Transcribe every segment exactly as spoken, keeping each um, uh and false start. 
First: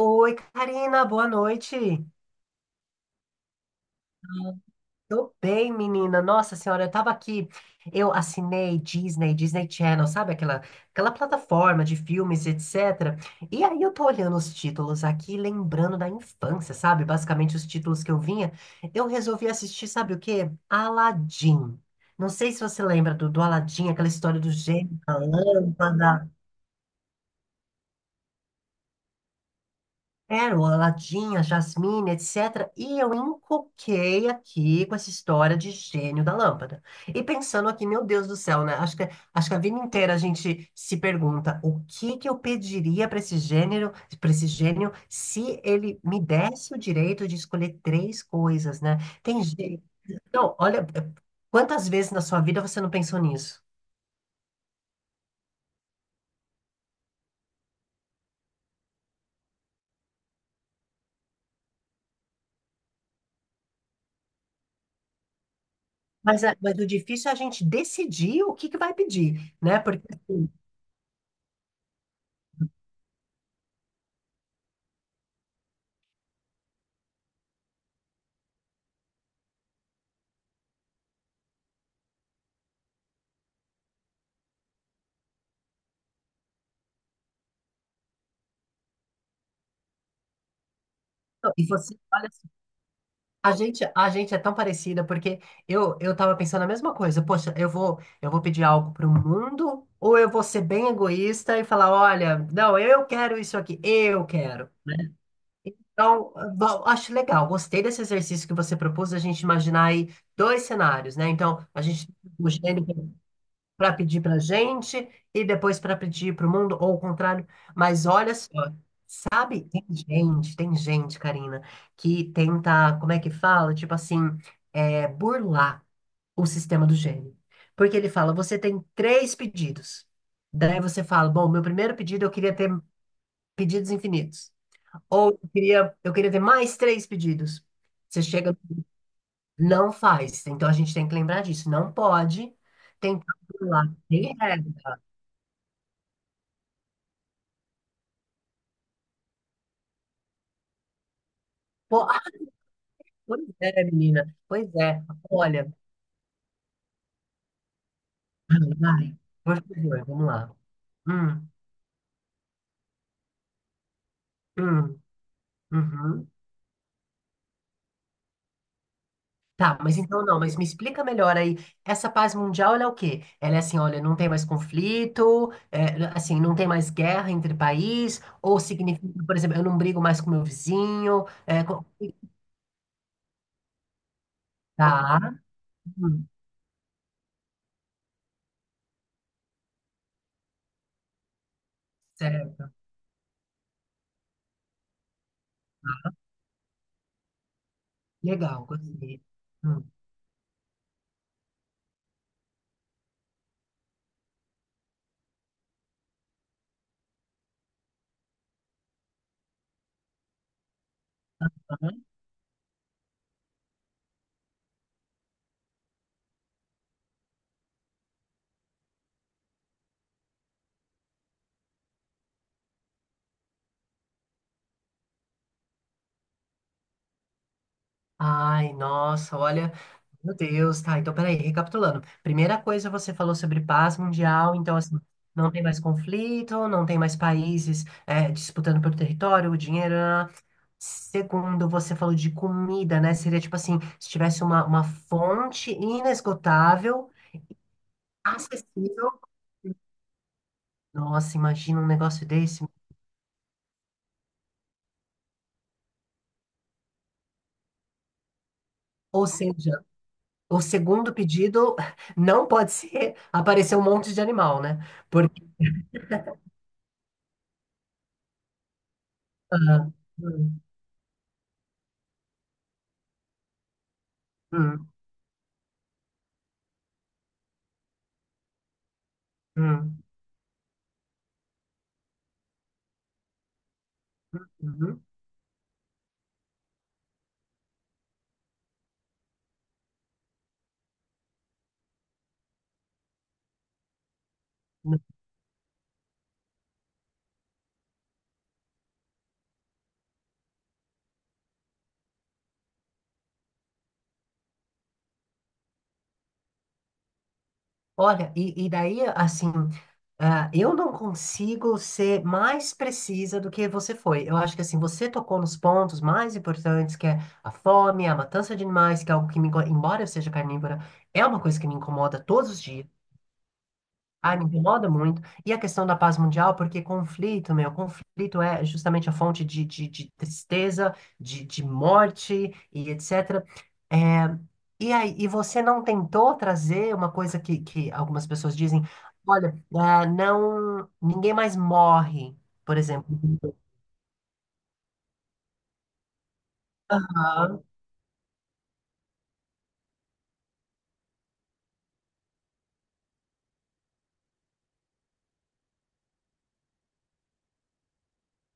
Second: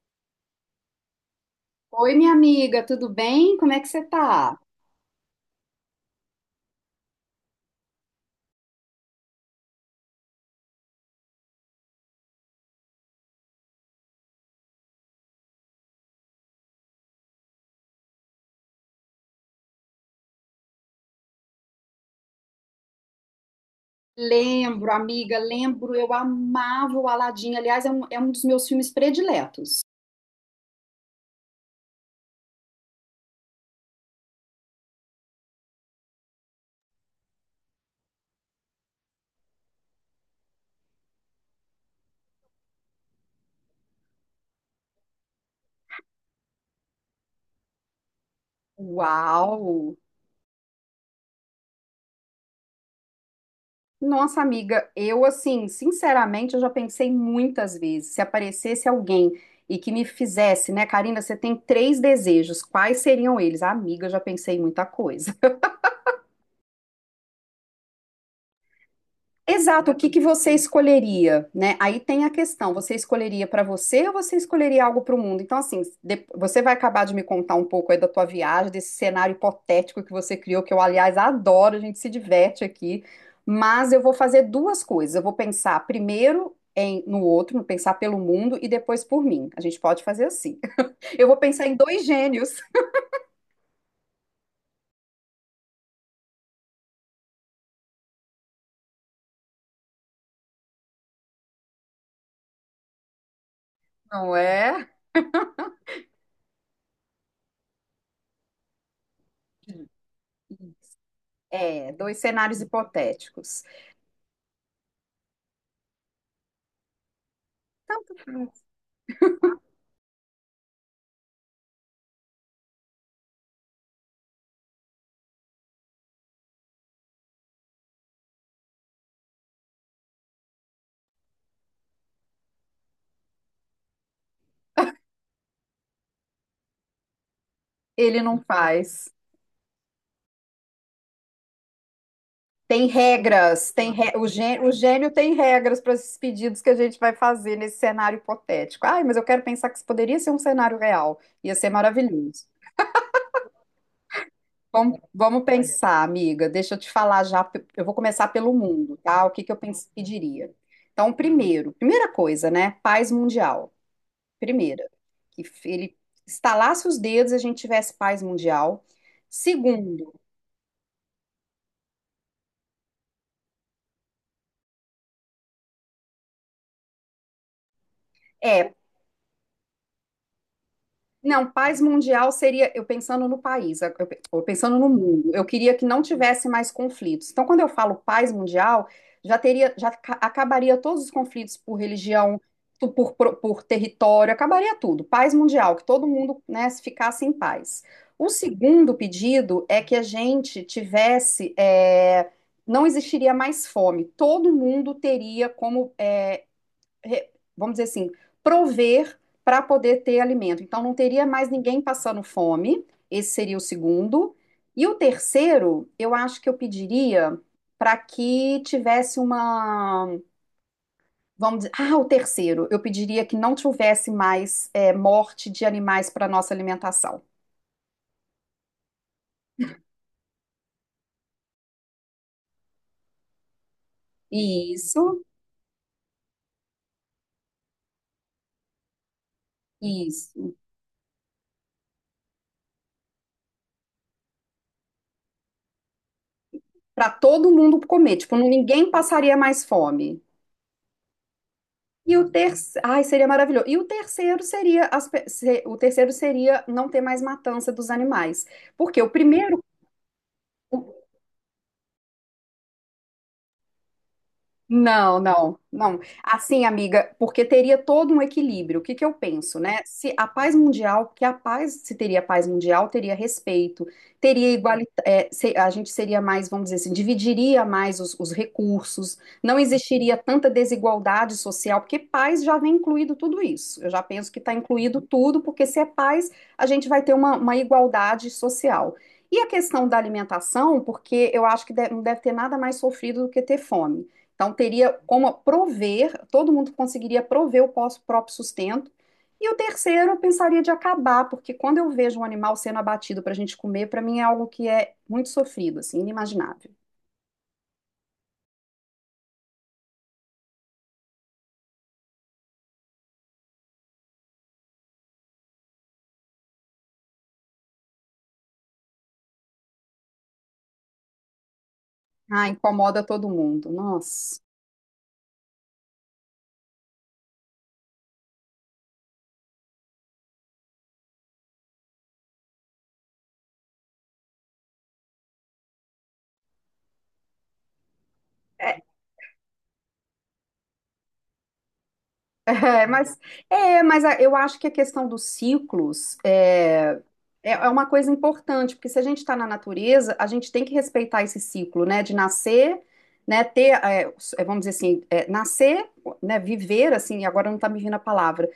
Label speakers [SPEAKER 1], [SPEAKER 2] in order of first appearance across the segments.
[SPEAKER 1] Oi, Karina, boa noite.
[SPEAKER 2] Oi, minha amiga, tudo bem? Como é que você tá?
[SPEAKER 1] Tô bem, menina. Nossa senhora, eu tava aqui. Eu assinei Disney, Disney Channel, sabe? Aquela, aquela plataforma de filmes, etcétera. E aí eu tô olhando os títulos aqui, lembrando da infância, sabe? Basicamente os títulos que eu vinha. Eu resolvi assistir, sabe o quê? Aladdin. Não sei se você lembra do, do Aladdin, aquela história do
[SPEAKER 2] Lembro,
[SPEAKER 1] gênio, da
[SPEAKER 2] amiga, lembro, eu
[SPEAKER 1] lâmpada.
[SPEAKER 2] amava o Aladim. Aliás, é um, é um dos meus filmes prediletos.
[SPEAKER 1] Pérola, Ladinha, Jasmine, etcétera. E eu encoquei aqui com essa história de gênio da lâmpada. E pensando aqui, meu Deus do céu, né? Acho que, acho que a vida inteira a gente se pergunta o que que eu pediria para esse gênero, para esse gênio, se ele me desse o direito de escolher três coisas, né? Tem gente.
[SPEAKER 2] Uau!
[SPEAKER 1] Não, olha, quantas vezes na sua vida você não pensou nisso?
[SPEAKER 2] Nossa, amiga, eu assim, sinceramente, eu já pensei muitas vezes, se aparecesse alguém e que me fizesse, né, Karina, você tem três desejos, quais seriam eles? Amiga, eu já pensei em muita coisa.
[SPEAKER 1] Mas, a- mas o difícil é a gente decidir o que que vai pedir, né?
[SPEAKER 2] Exato, o
[SPEAKER 1] Porque
[SPEAKER 2] que que
[SPEAKER 1] assim,
[SPEAKER 2] você escolheria, né? Aí tem a questão, você escolheria para você ou você escolheria algo para o mundo? Então, assim, de- você vai acabar de me contar um pouco aí da tua viagem, desse cenário hipotético que você criou, que eu, aliás, adoro, a gente se diverte aqui, mas eu vou fazer duas coisas. Eu vou pensar primeiro em, no outro, pensar pelo mundo e depois por mim. A gente pode fazer assim. Eu vou pensar
[SPEAKER 1] e
[SPEAKER 2] em
[SPEAKER 1] você,
[SPEAKER 2] dois
[SPEAKER 1] olha.
[SPEAKER 2] gênios,
[SPEAKER 1] A gente, a gente é tão parecida porque eu eu tava pensando a mesma coisa. Poxa, eu vou eu vou pedir algo pro mundo ou eu vou ser bem egoísta e falar, olha, não, eu quero isso aqui, eu
[SPEAKER 2] não
[SPEAKER 1] quero.
[SPEAKER 2] é?
[SPEAKER 1] Então, bom, acho legal, gostei desse exercício que você propôs, a gente imaginar aí dois cenários, né? Então, a
[SPEAKER 2] É,
[SPEAKER 1] gente
[SPEAKER 2] dois cenários
[SPEAKER 1] mexendo
[SPEAKER 2] hipotéticos.
[SPEAKER 1] para pedir pra gente e depois para pedir pro mundo ou o contrário. Mas
[SPEAKER 2] Tanto
[SPEAKER 1] olha só,
[SPEAKER 2] faz.
[SPEAKER 1] sabe, tem gente, tem gente, Karina, que tenta, como é que fala? Tipo assim, é, burlar o sistema do gênio. Porque ele fala, você tem três pedidos. Daí você fala, bom, meu primeiro pedido eu queria ter pedidos infinitos. Ou eu queria, eu queria ter mais três pedidos.
[SPEAKER 2] Ele
[SPEAKER 1] Você
[SPEAKER 2] não
[SPEAKER 1] chega,
[SPEAKER 2] faz.
[SPEAKER 1] não faz. Então a gente tem que lembrar disso. Não pode
[SPEAKER 2] Tem
[SPEAKER 1] tentar
[SPEAKER 2] regras,
[SPEAKER 1] burlar.
[SPEAKER 2] tem re... o
[SPEAKER 1] Tem
[SPEAKER 2] gênio, o
[SPEAKER 1] regra.
[SPEAKER 2] gênio tem regras para esses pedidos que a gente vai fazer nesse cenário hipotético. Ai, mas eu quero pensar que isso poderia ser um cenário real. Ia ser
[SPEAKER 1] Pô, ah,
[SPEAKER 2] maravilhoso.
[SPEAKER 1] pois é, menina. Pois
[SPEAKER 2] Vamos,
[SPEAKER 1] é.
[SPEAKER 2] vamos
[SPEAKER 1] Olha,
[SPEAKER 2] pensar, amiga. Deixa eu te falar já. pe- Eu vou começar pelo mundo,
[SPEAKER 1] vai,
[SPEAKER 2] tá? O que que eu
[SPEAKER 1] por
[SPEAKER 2] pens-
[SPEAKER 1] favor, vamos
[SPEAKER 2] pediria?
[SPEAKER 1] lá.
[SPEAKER 2] Então,
[SPEAKER 1] Hum.
[SPEAKER 2] primeiro, primeira coisa, né? Paz mundial. Primeira,
[SPEAKER 1] Hum,
[SPEAKER 2] que f- ele
[SPEAKER 1] uhum.
[SPEAKER 2] estalasse os dedos e a gente tivesse paz mundial.
[SPEAKER 1] Tá, mas
[SPEAKER 2] Segundo,
[SPEAKER 1] então não, mas me explica melhor aí. Essa paz mundial, ela é o quê? Ela é assim, olha, não tem mais conflito, é, assim, não tem mais guerra entre país, ou
[SPEAKER 2] é
[SPEAKER 1] significa, por exemplo, eu não brigo mais com meu vizinho,
[SPEAKER 2] Não,
[SPEAKER 1] é,
[SPEAKER 2] paz
[SPEAKER 1] co-
[SPEAKER 2] mundial seria, eu pensando no país, eu pe- eu pensando no
[SPEAKER 1] tá,
[SPEAKER 2] mundo, eu queria que não
[SPEAKER 1] hum,
[SPEAKER 2] tivesse mais conflitos. Então, quando eu falo paz mundial, já teria, já ca- acabaria todos os conflitos por religião,
[SPEAKER 1] certo, tá,
[SPEAKER 2] tu- por, pro- por território, acabaria tudo. Paz mundial, que todo mundo, né, se ficasse em paz. O
[SPEAKER 1] legal,
[SPEAKER 2] segundo
[SPEAKER 1] gostei.
[SPEAKER 2] pedido é
[SPEAKER 1] Hum.
[SPEAKER 2] que a gente tivesse, é, não existiria mais fome, todo mundo teria como eh, vamos dizer assim, prover para poder ter alimento. Então, não teria mais ninguém passando fome, esse seria o segundo. E o terceiro, eu acho que eu pediria para que tivesse uma. Vamos dizer. Ah, o terceiro, eu pediria que não tivesse mais é, morte de animais para nossa alimentação.
[SPEAKER 1] Ai, nossa, olha, meu Deus, tá, então peraí, recapitulando. Primeira coisa, você falou sobre paz mundial, então assim,
[SPEAKER 2] Isso,
[SPEAKER 1] não tem mais conflito, não tem mais países é, disputando pelo território, o dinheiro. né? né, né.
[SPEAKER 2] isso.
[SPEAKER 1] Segundo, você falou de comida, né? Seria tipo assim, se tivesse uma, uma fonte
[SPEAKER 2] Para
[SPEAKER 1] inesgotável,
[SPEAKER 2] todo mundo comer, tipo, ninguém
[SPEAKER 1] acessível.
[SPEAKER 2] passaria mais fome.
[SPEAKER 1] Nossa, imagina um
[SPEAKER 2] E
[SPEAKER 1] negócio
[SPEAKER 2] o
[SPEAKER 1] desse.
[SPEAKER 2] terceiro, ai, seria maravilhoso. E o terceiro seria as pe- se- o terceiro seria não ter mais matança dos animais. Porque o
[SPEAKER 1] Ou
[SPEAKER 2] primeiro,
[SPEAKER 1] seja, o
[SPEAKER 2] o
[SPEAKER 1] segundo pedido não pode ser aparecer um monte de animal, né?
[SPEAKER 2] Não,
[SPEAKER 1] Porque.
[SPEAKER 2] não, não. Assim, amiga, porque teria todo um equilíbrio. O que que eu penso, né?
[SPEAKER 1] Ah,
[SPEAKER 2] Se a paz
[SPEAKER 1] hum,
[SPEAKER 2] mundial, porque a paz, se teria paz mundial, teria respeito, teria igualdade,
[SPEAKER 1] hum.
[SPEAKER 2] a gente seria mais, vamos dizer assim, dividiria mais os, os recursos, não
[SPEAKER 1] Hum,
[SPEAKER 2] existiria tanta desigualdade social, porque paz já vem incluído tudo isso. Eu já penso que está incluído
[SPEAKER 1] uhum.
[SPEAKER 2] tudo, porque se é paz, a gente vai ter uma, uma igualdade social. E a questão da alimentação, porque eu acho que de- não deve ter nada mais sofrido do que ter fome. Então, teria como prover, todo mundo conseguiria prover o pós- próprio sustento. E o terceiro, eu pensaria de acabar, porque quando eu vejo um animal sendo abatido para a gente comer, para mim é algo que é muito sofrido, assim, inimaginável.
[SPEAKER 1] Olha, e, e daí, assim, ah, eu não consigo ser mais precisa do que você foi. Eu acho que, assim, você tocou nos pontos mais importantes, que é a fome, a matança de animais, que é algo que me, inco- embora eu seja carnívora, é uma coisa que me incomoda
[SPEAKER 2] Ah,
[SPEAKER 1] todos os dias.
[SPEAKER 2] incomoda todo mundo.
[SPEAKER 1] Ai
[SPEAKER 2] Nossa.
[SPEAKER 1] me incomoda muito. E a questão da paz mundial, porque conflito, meu, conflito é justamente a fonte de, de, de tristeza, de, de morte e etcétera. E aí, e você não tentou trazer uma coisa que, que algumas pessoas dizem, olha, ah, não, ninguém mais morre, por
[SPEAKER 2] É, mas,
[SPEAKER 1] exemplo.
[SPEAKER 2] é, mas a- eu acho que a questão dos ciclos é, é é uma coisa importante, porque se a gente está na natureza, a gente tem que respeitar esse ciclo, né? De nascer, né? Ter, é, s- é, vamos dizer assim, é, nascer, né? Viver, assim, agora não está me vindo a palavra.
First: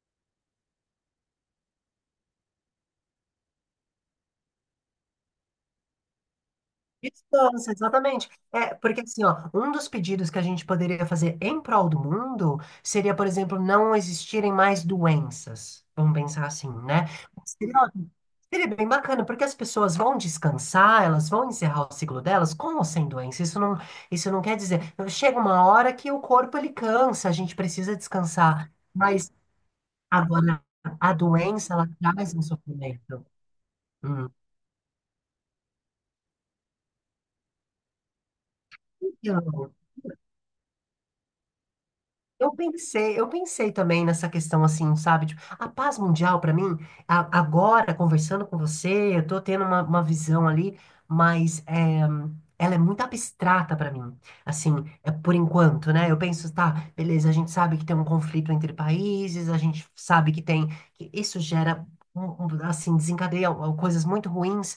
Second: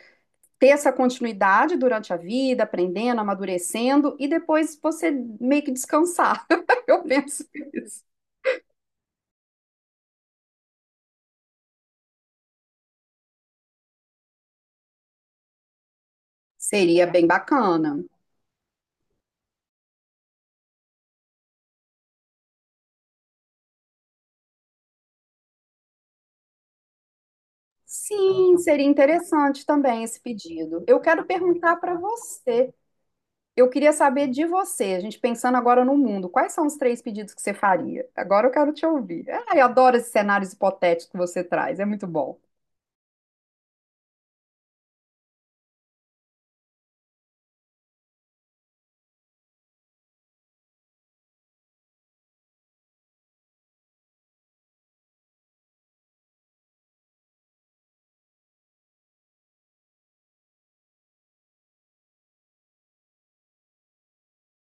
[SPEAKER 2] Ter essa continuidade durante a vida, aprendendo, amadurecendo, e depois você meio que descansar. Eu penso
[SPEAKER 1] Distância,
[SPEAKER 2] isso.
[SPEAKER 1] exatamente. É, porque assim, ó, um dos pedidos que a gente poderia fazer em prol do mundo seria, por exemplo, não existirem mais doenças. Vamos pensar assim,
[SPEAKER 2] Seria
[SPEAKER 1] né?
[SPEAKER 2] bem
[SPEAKER 1] Seria
[SPEAKER 2] bacana.
[SPEAKER 1] ótimo. Seria bem bacana, porque as pessoas vão descansar, elas vão encerrar o ciclo delas com ou sem doença. Isso não, isso não quer dizer. Chega uma hora que o corpo ele cansa, a gente precisa
[SPEAKER 2] Sim,
[SPEAKER 1] descansar.
[SPEAKER 2] seria
[SPEAKER 1] Mas
[SPEAKER 2] interessante também esse
[SPEAKER 1] agora
[SPEAKER 2] pedido. Eu
[SPEAKER 1] a
[SPEAKER 2] quero
[SPEAKER 1] doença
[SPEAKER 2] perguntar
[SPEAKER 1] ela
[SPEAKER 2] para
[SPEAKER 1] traz um
[SPEAKER 2] você.
[SPEAKER 1] sofrimento.
[SPEAKER 2] Eu queria saber
[SPEAKER 1] Hum.
[SPEAKER 2] de você, a gente pensando agora no mundo, quais são os três pedidos que você faria? Agora eu quero te ouvir. Ah, eu adoro esses cenários hipotéticos que você traz, é muito bom.
[SPEAKER 1] Eu pensei, eu pensei também nessa questão assim, sabe? Tipo, a paz mundial para mim, a- agora conversando com você, eu tô tendo uma, uma visão ali, mas é, ela é muito abstrata para mim. Assim, é por enquanto, né? Eu penso, tá, beleza, a gente sabe que tem um conflito entre países, a gente sabe que tem, que isso gera um- um, assim, desencadeia ó, coisas muito ruins.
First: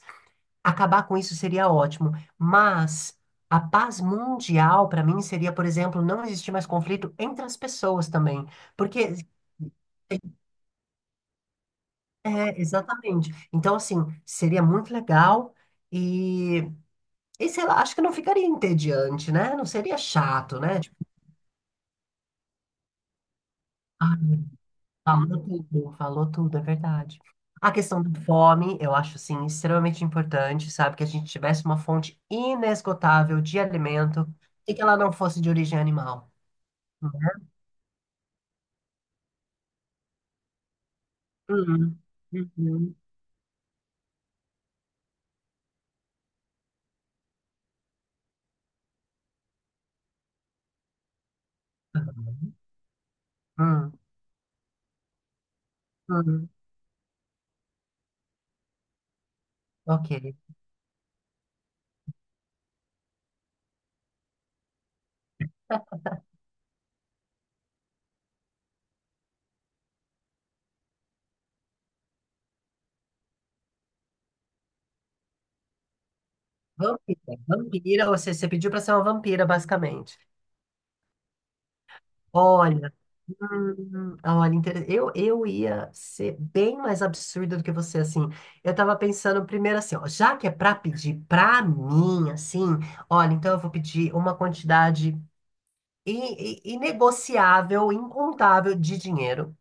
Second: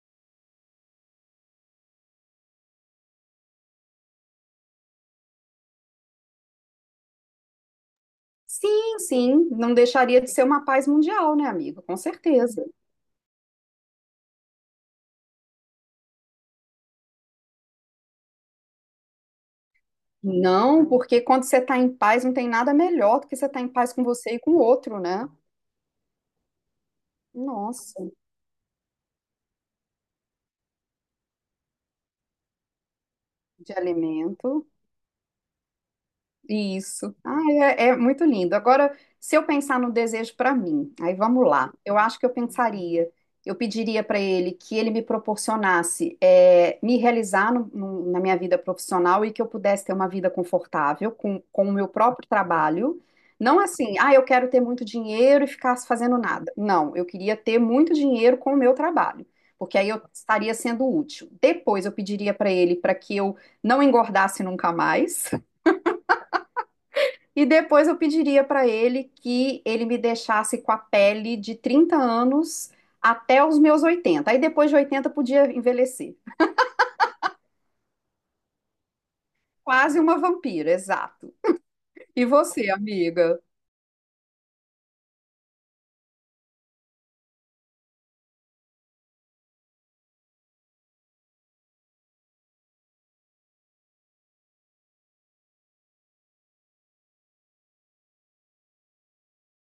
[SPEAKER 1] Acabar com isso seria ótimo, mas a paz mundial, para mim, seria, por exemplo, não existir mais conflito entre as pessoas também.
[SPEAKER 2] Sim,
[SPEAKER 1] Porque
[SPEAKER 2] sim, não deixaria de ser uma paz mundial, né, amigo? Com
[SPEAKER 1] é,
[SPEAKER 2] certeza.
[SPEAKER 1] exatamente. Então, assim, seria muito legal e, e sei lá, acho que não ficaria entediante, né? Não seria chato, né?
[SPEAKER 2] Não,
[SPEAKER 1] Tipo,
[SPEAKER 2] porque quando você está em paz, não tem nada melhor do que você estar em paz com
[SPEAKER 1] ah,
[SPEAKER 2] você e com o outro, né?
[SPEAKER 1] falou tudo, falou tudo, é verdade. A
[SPEAKER 2] Nossa,
[SPEAKER 1] questão da fome, eu acho, assim, extremamente importante, sabe? Que a gente tivesse uma fonte inesgotável de
[SPEAKER 2] de
[SPEAKER 1] alimento
[SPEAKER 2] alimento.
[SPEAKER 1] e que ela não fosse de origem animal.
[SPEAKER 2] Isso. Ah, é, é muito lindo. Agora, se eu pensar no desejo para mim, aí vamos lá. Eu
[SPEAKER 1] Hum,
[SPEAKER 2] acho que eu
[SPEAKER 1] uhum, hum,
[SPEAKER 2] pensaria, eu pediria para ele que ele me proporcionasse é, me realizar no- no- na minha vida profissional e que eu pudesse ter uma vida confortável com, com o meu próprio trabalho. Não
[SPEAKER 1] hum.
[SPEAKER 2] assim, ah, eu quero ter muito dinheiro e ficar fazendo
[SPEAKER 1] Hum.
[SPEAKER 2] nada. Não, eu queria ter muito dinheiro com o meu trabalho, porque aí eu
[SPEAKER 1] Ok.
[SPEAKER 2] estaria sendo útil. Depois, eu pediria para ele para que eu não engordasse nunca mais. E depois eu pediria para ele que ele me deixasse com a pele de trinta anos até os meus oitenta. Aí depois de oitenta podia envelhecer.
[SPEAKER 1] Vampira. Vampira, ou seja, você pediu pra ser uma vampira,
[SPEAKER 2] Quase uma
[SPEAKER 1] basicamente.
[SPEAKER 2] vampira, exato. E você,
[SPEAKER 1] Olha,
[SPEAKER 2] amiga?
[SPEAKER 1] hum, olha, inter- eu, eu ia ser bem mais absurda do que você, assim. Eu tava pensando primeiro assim, ó, já que é pra pedir pra mim, assim, olha, então eu vou pedir uma quantidade i- i- inegociável, incontável de dinheiro.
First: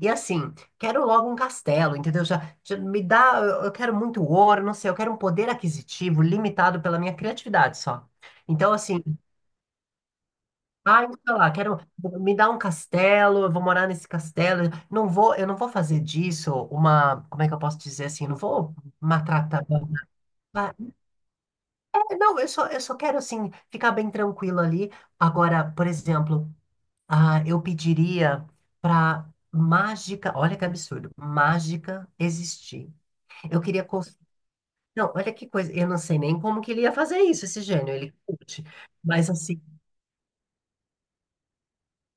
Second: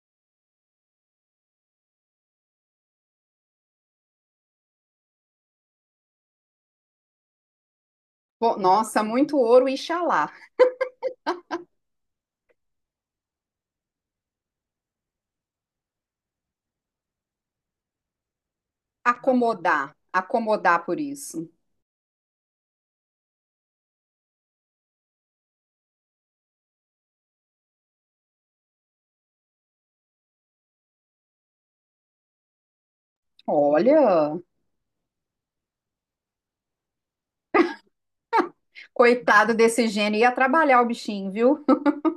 [SPEAKER 1] E assim, quero logo um castelo, entendeu? Já, já me dá, eu eu quero muito ouro, não sei, eu quero um poder aquisitivo limitado pela minha criatividade só.
[SPEAKER 2] Pô,
[SPEAKER 1] Então, assim,
[SPEAKER 2] nossa, muito ouro, Ixalá.
[SPEAKER 1] ah sei lá, quero me dar um castelo, eu vou morar nesse castelo, não vou, eu não vou fazer disso uma, como é que eu posso dizer assim, eu não vou maltratar.
[SPEAKER 2] Acomodar,
[SPEAKER 1] Ah,
[SPEAKER 2] acomodar por isso.
[SPEAKER 1] é, não, eu só, eu só quero assim ficar bem tranquilo ali. Agora, por exemplo, ah, eu pediria para mágica, olha que absurdo, mágica existir. Eu queria. cons-
[SPEAKER 2] Olha,
[SPEAKER 1] Não, olha que coisa. Eu não sei nem como que ele ia fazer isso, esse gênio. Ele curte. Mas
[SPEAKER 2] coitado
[SPEAKER 1] assim,
[SPEAKER 2] desse gênio, ia trabalhar o bichinho, viu?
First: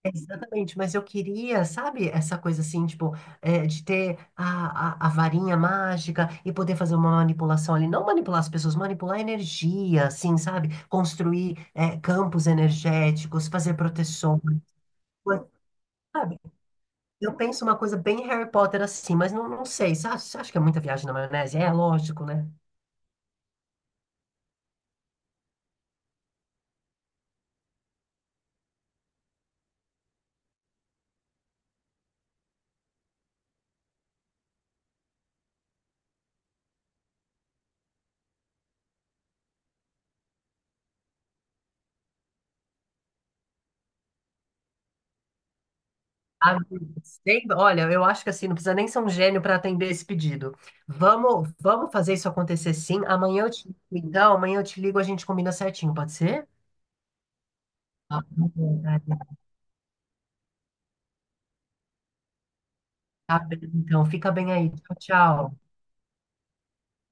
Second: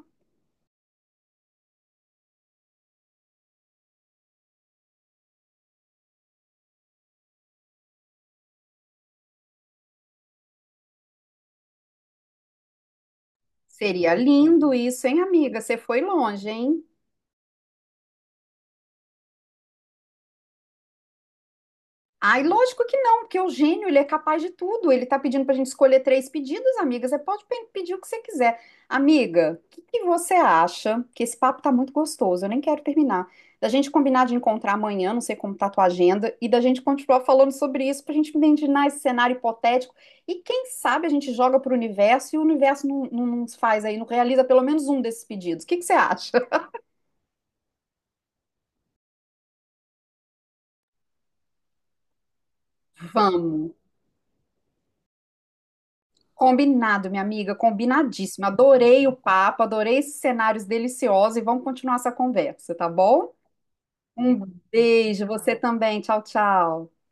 [SPEAKER 1] é exatamente. Mas eu queria, sabe, essa coisa assim, tipo, é, de ter a, a, a varinha mágica e poder fazer uma manipulação ali. Não manipular as pessoas, manipular a energia, assim, sabe? Construir, é, campos energéticos, fazer
[SPEAKER 2] Seria
[SPEAKER 1] proteções.
[SPEAKER 2] lindo isso, hein, amiga? Você foi
[SPEAKER 1] Sabe?
[SPEAKER 2] longe, hein?
[SPEAKER 1] Eu penso uma coisa bem Harry Potter assim, mas não, não sei. Você acha, você acha que é muita viagem na maionese? É, lógico,
[SPEAKER 2] Ai,
[SPEAKER 1] né?
[SPEAKER 2] lógico que não, porque o gênio, ele é capaz de tudo. Ele tá pedindo pra gente escolher três pedidos, amiga. Você pode pe- pedir o que você quiser. Amiga, o que que você acha? Que esse papo tá muito gostoso, eu nem quero terminar. Da gente combinar de encontrar amanhã, não sei como tá a tua agenda, e da gente continuar falando sobre isso, pra gente imaginar esse cenário hipotético. E quem sabe a gente joga pro universo e o universo não, não nos faz aí, não realiza pelo menos um desses pedidos. O que que você acha?
[SPEAKER 1] Amigo, sem- olha, eu acho que assim, não precisa nem ser um gênio para atender esse pedido. Vamos, vamos fazer isso acontecer sim. Amanhã eu te
[SPEAKER 2] Vamos.
[SPEAKER 1] ligo, então, amanhã eu te ligo, a gente combina certinho, pode ser?
[SPEAKER 2] Combinado, minha amiga,
[SPEAKER 1] Tá
[SPEAKER 2] combinadíssimo.
[SPEAKER 1] bom,
[SPEAKER 2] Adorei o
[SPEAKER 1] Karina.
[SPEAKER 2] papo, adorei esses cenários deliciosos e vamos continuar essa conversa, tá bom?
[SPEAKER 1] Tá bem, então, fica
[SPEAKER 2] Um
[SPEAKER 1] bem aí. Tchau,
[SPEAKER 2] beijo, você
[SPEAKER 1] tchau.
[SPEAKER 2] também. Tchau, tchau.